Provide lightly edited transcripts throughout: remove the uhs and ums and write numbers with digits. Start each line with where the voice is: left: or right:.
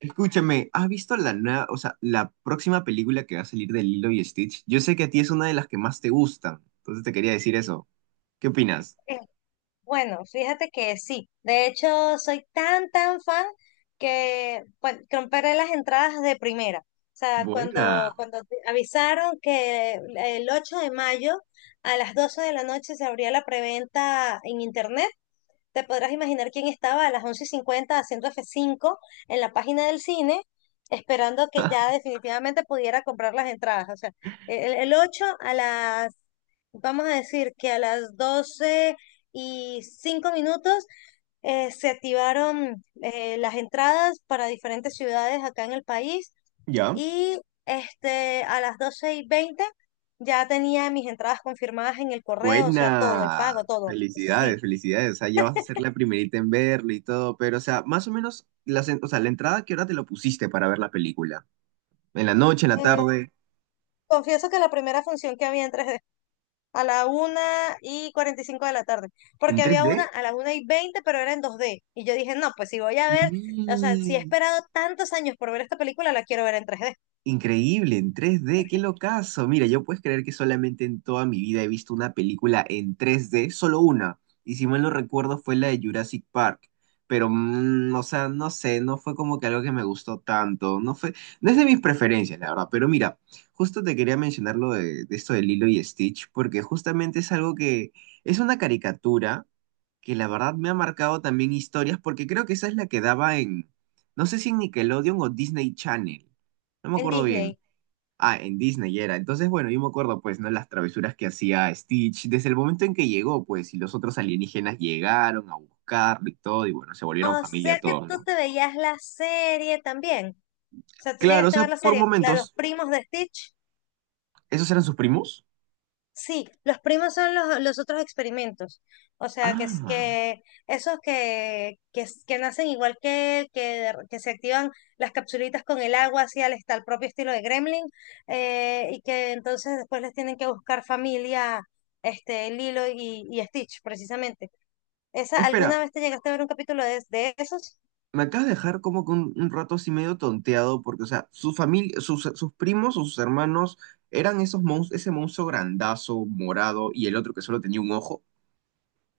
right: Escúchame, ¿has visto la nueva, la próxima película que va a salir de Lilo y Stitch? Yo sé que a ti es una de las que más te gustan, entonces te quería decir eso. ¿Qué opinas?
left: Eh, Bueno, fíjate que sí. De hecho, soy tan, tan fan que bueno, compré las entradas de primera. O sea, cuando,
right: Buena.
left: cuando te avisaron que el 8 de mayo a las 12 de la noche se abría la preventa en internet, te podrás imaginar quién estaba a las once y cincuenta haciendo f cinco en la página del cine, esperando que ya definitivamente pudiera comprar las entradas. O sea, el 8 a vamos a decir que a las 12 y 5 minutos se activaron las entradas para diferentes ciudades acá en el país
right: ¿Ya?
left: y a las 12 y 20 ya tenía mis entradas confirmadas en el correo, o sea, todo, el
right: Buena.
left: pago, todo.
right: Felicidades,
left: Sí.
right: felicidades. O sea, ya vas a ser la primerita en verlo y todo, pero, o sea, más o menos, o sea, la entrada, ¿qué hora te lo pusiste para ver la película? ¿En la noche, en la tarde?
left: Confieso que la primera función que había en 3D, a la una y 45 de la tarde,
right: ¿En
left: porque había una
right: 3D?
left: a la una y 20 pero era en 2D. Y yo dije, no, pues si voy a ver, o sea, si he esperado tantos años por ver esta película, la quiero ver en 3D,
right: Increíble, en tres d qué locazo. Mira, yo puedes creer que solamente en toda mi vida he visto una película en tres d solo una. Y si mal no recuerdo fue la de Jurassic Park. Pero, o sea, no sé, no fue como que algo que me gustó tanto. No es de mis preferencias, la verdad. Pero mira, justo te quería mencionar lo de esto de Lilo y Stitch, porque justamente es algo que es una caricatura que la verdad me ha marcado también historias, porque creo que esa es la que no sé si en Nickelodeon o Disney Channel, no me
left: en
right: acuerdo bien.
left: Disney.
right: Ah, en Disney era. Entonces, bueno, yo me acuerdo, pues, ¿no? Las travesuras que hacía Stitch desde el momento en que llegó, pues, y los otros alienígenas llegaron a buscarlo y todo, y bueno, se volvieron
left: O
right: familia
left: sea que
right: todos,
left: tú
right: ¿no?
left: te veías la serie también. O sea, tú
right: Claro, o
left: llegaste a
right: sea,
left: ver la
right: por
left: serie, la de los
right: momentos,
left: primos de Stitch.
right: ¿esos eran sus primos?
left: Sí, los primos son los otros experimentos. O sea, que
right: Ah,
left: es que esos que nacen igual que él, de que se activan las capsulitas con el agua, al propio estilo de Gremlin, y que entonces después les tienen que buscar familia, Lilo y Stitch, precisamente. ¿Esa,
right: espera,
left: alguna vez te llegaste a ver un capítulo de esos?
right: Me acabas de dejar como que un rato así medio tonteado, porque, o sea, su familia, sus primos o sus hermanos eran esos monstruos, ese monstruo grandazo, morado, y el otro que solo tenía un ojo.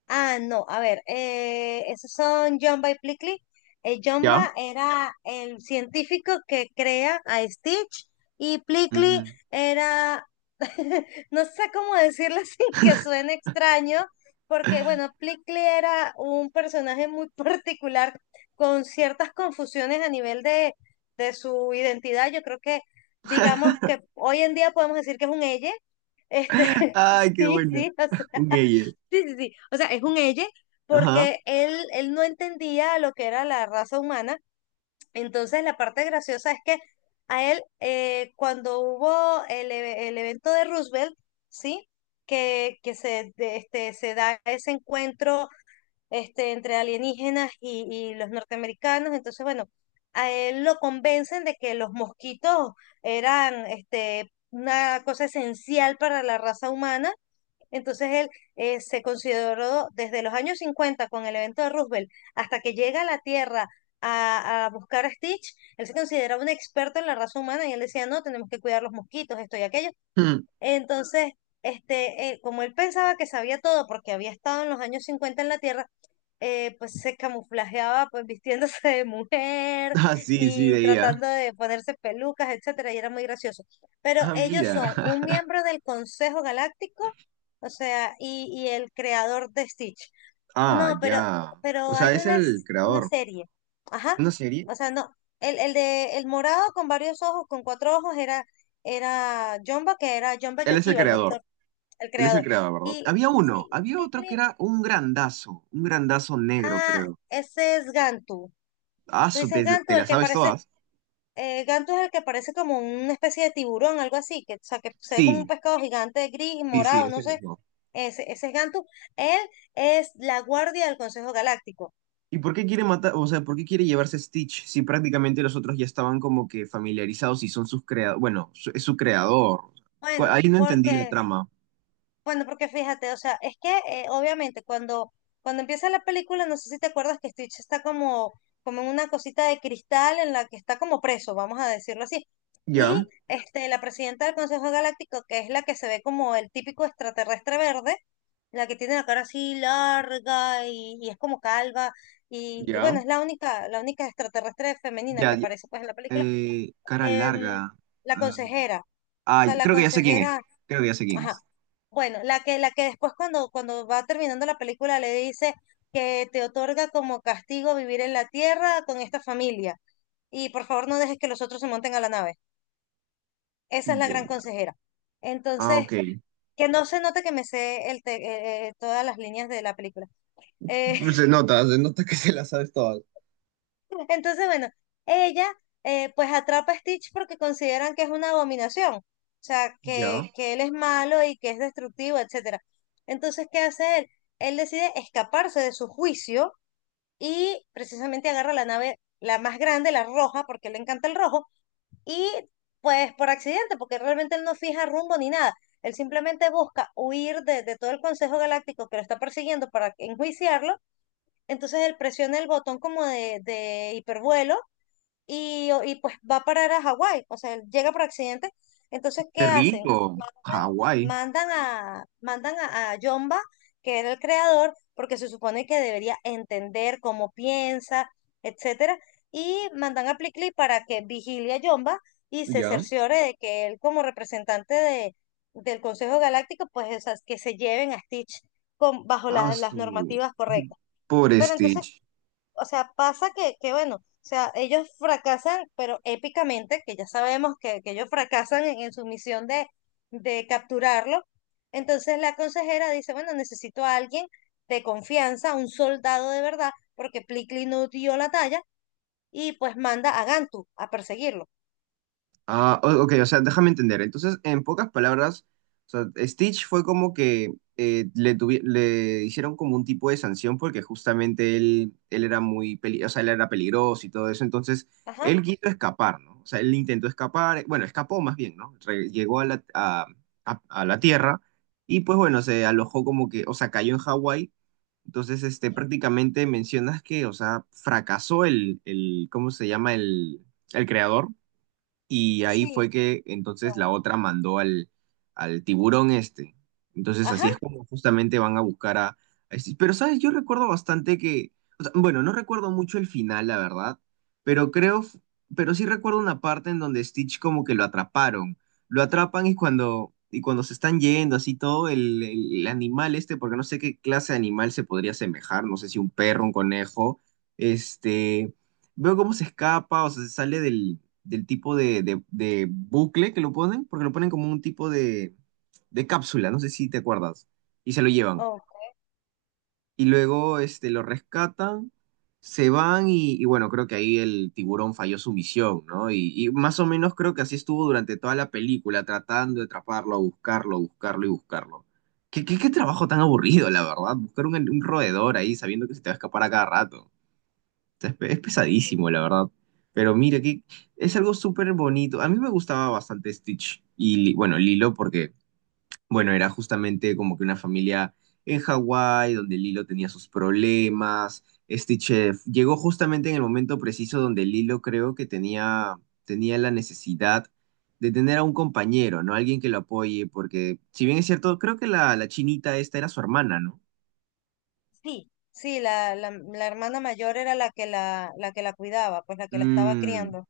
left: Ah, no, a ver, esos son Jumba y Plickly.
right: ¿Ya?
left: Jumba era el científico que crea a Stitch y Plickly
right: Ujú.
left: era, no sé cómo decirlo sin que suene extraño, porque bueno, Plickly era un personaje muy particular con ciertas confusiones a nivel de su identidad. Yo creo digamos que hoy en día podemos decir que es un elle.
right: Ay, qué
left: Sí, sí,
right: buena.
left: o sea.
right: Un ella.
left: Sí, sí, sí. O sea, es un ella
right: Ajá.
left: porque él no entendía lo que era la raza humana. Entonces, la parte graciosa es que a él, cuando hubo el evento de Roosevelt, ¿sí? Que se da ese encuentro entre alienígenas y los norteamericanos. Entonces, bueno, a él lo convencen de que los mosquitos eran una cosa esencial para la raza humana entonces él se consideró desde los años 50 con el evento de Roosevelt hasta que llega a la Tierra a buscar a Stitch, él se consideraba un experto en la raza humana y él decía, no, tenemos que cuidar los mosquitos, esto y aquello.
right: Mm.
left: Entonces, como él pensaba que sabía todo porque había estado en los años 50 en la Tierra, pues se camuflajeaba pues vistiéndose de mujer
right: Ah, sí,
left: y
right: sí,
left: tratando
right: veía.
left: de ponerse pelucas, etcétera, y era muy gracioso. Pero
right: Ah,
left: ellos
right: mira.
left: son un miembro del Consejo Galáctico, o sea, y el creador de Stitch.
right: Ah,
left: No,
right: ya. O
left: pero
right: sea,
left: hay
right: es
left: una,
right: el
left: una
right: creador.
left: serie, ajá,
right: ¿Una serie?
left: o sea, no, el de el morado con varios ojos, con cuatro ojos, era Jumba, que era Jumba
right: Él es el
left: Yokiba, el
right: creador.
left: doctor, el
right: Él es el
left: creador.
right: creador, ¿verdad?
left: Y
right: Había uno.
left: sí, y
right: Había otro que
left: Plickly,
right: era un grandazo. Un grandazo negro,
left: ah,
right: creo.
left: ese es Gantu.
right: Ah,
left: Tú
right: su,
left: dices gantu,
right: te la
left: el que
right: sabes
left: parece,
right: todas.
left: gantu es el que parece como una especie de tiburón, algo así, que, o sea, que se ve como un
right: Sí,
left: pescado gigante gris,
right: sí, sí,
left: morado, no
right: ese
left: sé.
right: mismo.
left: Ese es Gantu. Él es la guardia del Consejo Galáctico.
right: ¿Y por qué quiere matar, o sea, por qué quiere llevarse a Stitch si prácticamente los otros ya estaban como que familiarizados y son sus creadores, bueno, su- es su creador. Cu-
left: Bueno,
right: Ahí no entendí la
left: porque,
right: trama.
left: bueno, porque fíjate, o sea, es que obviamente cuando empieza la película, no sé si te acuerdas que Stitch está como en una cosita de cristal en la que está como preso, vamos a decirlo así.
right: Ya,
left: Y la presidenta del Consejo Galáctico, que es la que se ve como el típico extraterrestre verde, la que tiene la cara así larga y es como calva. Y bueno,
right: ya,
left: es la única extraterrestre femenina
right: ya,
left: que
right: ya.
left: aparece pues en la película.
right: Cara larga.
left: Em, la
right: ah,
left: consejera. O sea, la
right: Creo que ya sé quién es.
left: consejera,
right: Creo que ya sé quién
left: ajá.
right: es.
left: Bueno, la que después cuando va terminando la película le dice que te otorga como castigo vivir en la tierra con esta familia. Y por favor no dejes que los otros se monten a la nave. Esa es la gran
right: Bien.
left: consejera.
right: Ah,
left: Entonces,
right: ok.
left: que no se note que me sé todas las líneas de la película. Eh,
right: Pues se nota que se las sabes todas.
left: Entonces, bueno, ella pues atrapa a Stitch porque consideran que es una abominación, o sea,
right: Ya.
left: que él es malo y que es destructivo, etcétera. Entonces, ¿qué hace él? Él decide escaparse de su juicio y precisamente agarra la nave, la más grande, la roja, porque le encanta el rojo, y pues por accidente, porque realmente él no fija rumbo ni nada. Él simplemente busca huir de todo el Consejo Galáctico que lo está persiguiendo para enjuiciarlo. Entonces él presiona el botón como de hipervuelo y pues va a parar a Hawái, o sea, él llega por accidente. Entonces, ¿qué
right: Qué
left: hacen?
right: rico. Hawái.
left: Mandan a Yomba, que era el creador, porque se supone que debería entender cómo piensa, etcétera, y mandan a Plickly para que vigile a Yomba y se
right: Ya.
left: cerciore de que él, como representante de, del Consejo Galáctico, pues o sea, que se lleven a Stitch con, bajo
right: Ah,
left: las
right: su...
left: normativas correctas.
right: Pobre
left: Pero entonces,
right: Stitch.
left: o sea, pasa que bueno, o sea, ellos fracasan, pero épicamente, que ya sabemos que ellos fracasan en su misión de capturarlo. Entonces la consejera dice, bueno, necesito a alguien de confianza, un soldado de verdad, porque Plickly no dio la talla, y pues manda a Gantu a perseguirlo.
right: Ah, o- ok, o sea, déjame entender. Entonces, en pocas palabras, o sea, Stitch fue como que le hicieron como un tipo de sanción porque justamente él era muy peli- o sea, él era peligroso y todo eso. Entonces,
left: Ajá,
right: él quiso escapar, ¿no? O sea, él intentó escapar, bueno, escapó más bien, ¿no? Re- llegó a a la Tierra y pues bueno, se alojó como que, o sea, cayó en Hawái. Entonces, este, prácticamente mencionas que, o sea, fracasó ¿cómo se llama? El creador y ahí
left: sí,
right: fue que entonces la otra mandó al tiburón este. Entonces
left: ajá,
right: así es como justamente van a buscar a este- Pero, ¿sabes? Yo recuerdo bastante que... o sea, bueno, no recuerdo mucho el final, la verdad, pero creo... f- Pero sí recuerdo una parte en donde Stitch como que lo atraparon. Lo atrapan y cuando se están yendo, así todo, el animal este, porque no sé qué clase de animal se podría asemejar, no sé si un perro, un conejo, este... Veo cómo se escapa, o sea, se sale del tipo de bucle que lo ponen, porque lo ponen como un tipo de cápsula, no sé si te acuerdas, y se lo llevan.
left: oh,
right: Y luego este, lo rescatan, se van y bueno, creo que ahí el tiburón falló su misión, ¿no? Y más o menos creo que así estuvo durante toda la película, tratando de atraparlo, buscarlo, buscarlo y buscarlo. ¿Qué trabajo tan aburrido, la verdad? Buscar un roedor ahí sabiendo que se te va a escapar a cada rato sea, es pe- es pesadísimo, la verdad. Pero mira, que es algo súper bonito. A mí me gustaba bastante Stitch y, Li- bueno, Lilo, porque, bueno, era justamente como que una familia en Hawái, donde Lilo tenía sus problemas. Stitch llegó justamente en el momento preciso donde Lilo creo tenía la necesidad de tener a un compañero, ¿no? Alguien que lo apoye, porque, si bien es cierto, creo que la chinita esta era su hermana, ¿no?
left: sí, sí, la hermana mayor era la que la que la cuidaba, pues la que la estaba criando.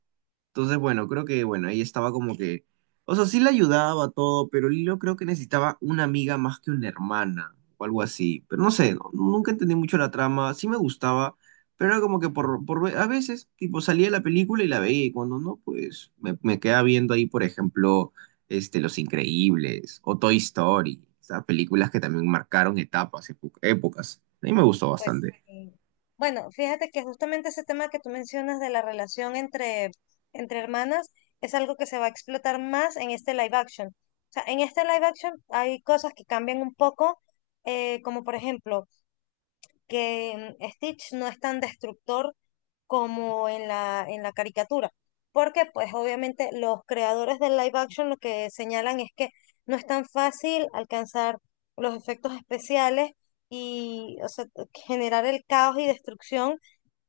right: Entonces, bueno, creo que, bueno, ahí estaba como que, o sea, sí le ayudaba todo, pero Lilo creo que necesitaba una amiga más que una hermana o algo así. Pero no sé, nunca entendí mucho la trama, sí me gustaba, pero era como que por ve- a veces, tipo, salía de la película y la veía y cuando no, pues me quedaba viendo ahí, por ejemplo, este, Los Increíbles o Toy Story, esas películas que también marcaron etapas, epo- épocas. A mí me gustó
left: Pues
right: bastante.
left: sí. Bueno, fíjate que justamente ese tema que tú mencionas de la relación entre, entre hermanas es algo que se va a explotar más en este live action. O sea, en este live action hay cosas que cambian un poco, como por ejemplo, que Stitch no es tan destructor como en la caricatura. Porque pues obviamente los creadores del live action lo que señalan es que no es tan fácil alcanzar los efectos especiales y o sea, generar el caos y destrucción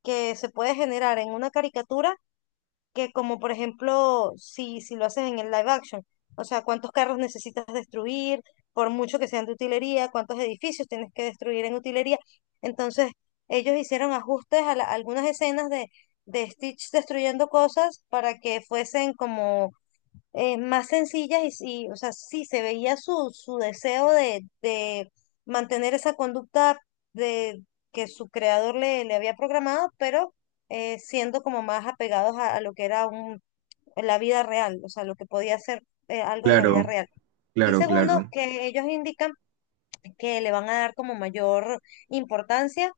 left: que se puede generar en una caricatura que como por ejemplo, si lo haces en el live action, o sea, cuántos carros necesitas destruir, por mucho que sean de utilería, cuántos edificios tienes que destruir en utilería. Entonces, ellos hicieron ajustes a, algunas escenas de Stitch destruyendo cosas para que fuesen como más sencillas y sí, o sea, sí se veía su, su deseo de mantener esa conducta de que su creador le, le había programado, pero siendo como más apegados a lo que era la vida real, o sea, lo que podía ser algo en la vida
right: Claro,
left: real. Y
right: claro,
left: segundo,
right: claro.
left: que ellos indican que le van a dar como mayor importancia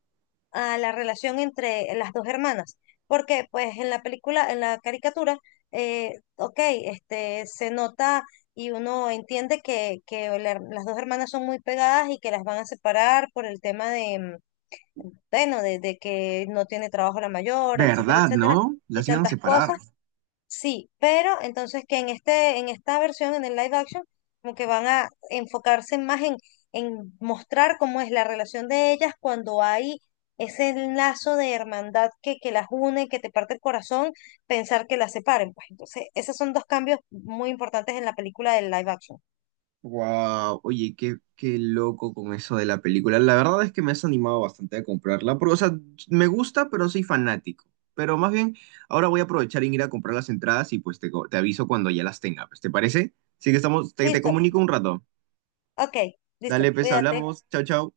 left: a la relación entre las dos hermanas. Porque, pues, en la película, en la caricatura, ok, este, se nota y uno entiende que las dos hermanas son muy pegadas y que las van a separar por el tema de, bueno, de que no tiene trabajo la mayor, etcétera,
right: ¿Verdad,
left: etcétera,
right: no?
left: y
right: Las iban a
left: tantas
right: separar.
left: cosas. Sí, pero entonces que en este, en esta versión, en el live action, como que van a enfocarse más en mostrar cómo es la relación de ellas cuando hay ese lazo de hermandad que las une, que te parte el corazón, pensar que las separen. Pues entonces, esos son dos cambios muy importantes en la película del live action.
right: Wow, oye, qué loco con eso de la película. La verdad es que me has animado bastante a comprarla, porque, o sea, me gusta, pero soy fanático. Pero más bien, ahora voy a aprovechar en ir a comprar las entradas y pues te, co- te aviso cuando ya las tenga, pues, ¿te parece? Así que estamos, te
left: Listo,
right: comunico un rato.
left: ok, listo,
right: Dale, pues,
left: cuídate.
right: hablamos. Chao, chao.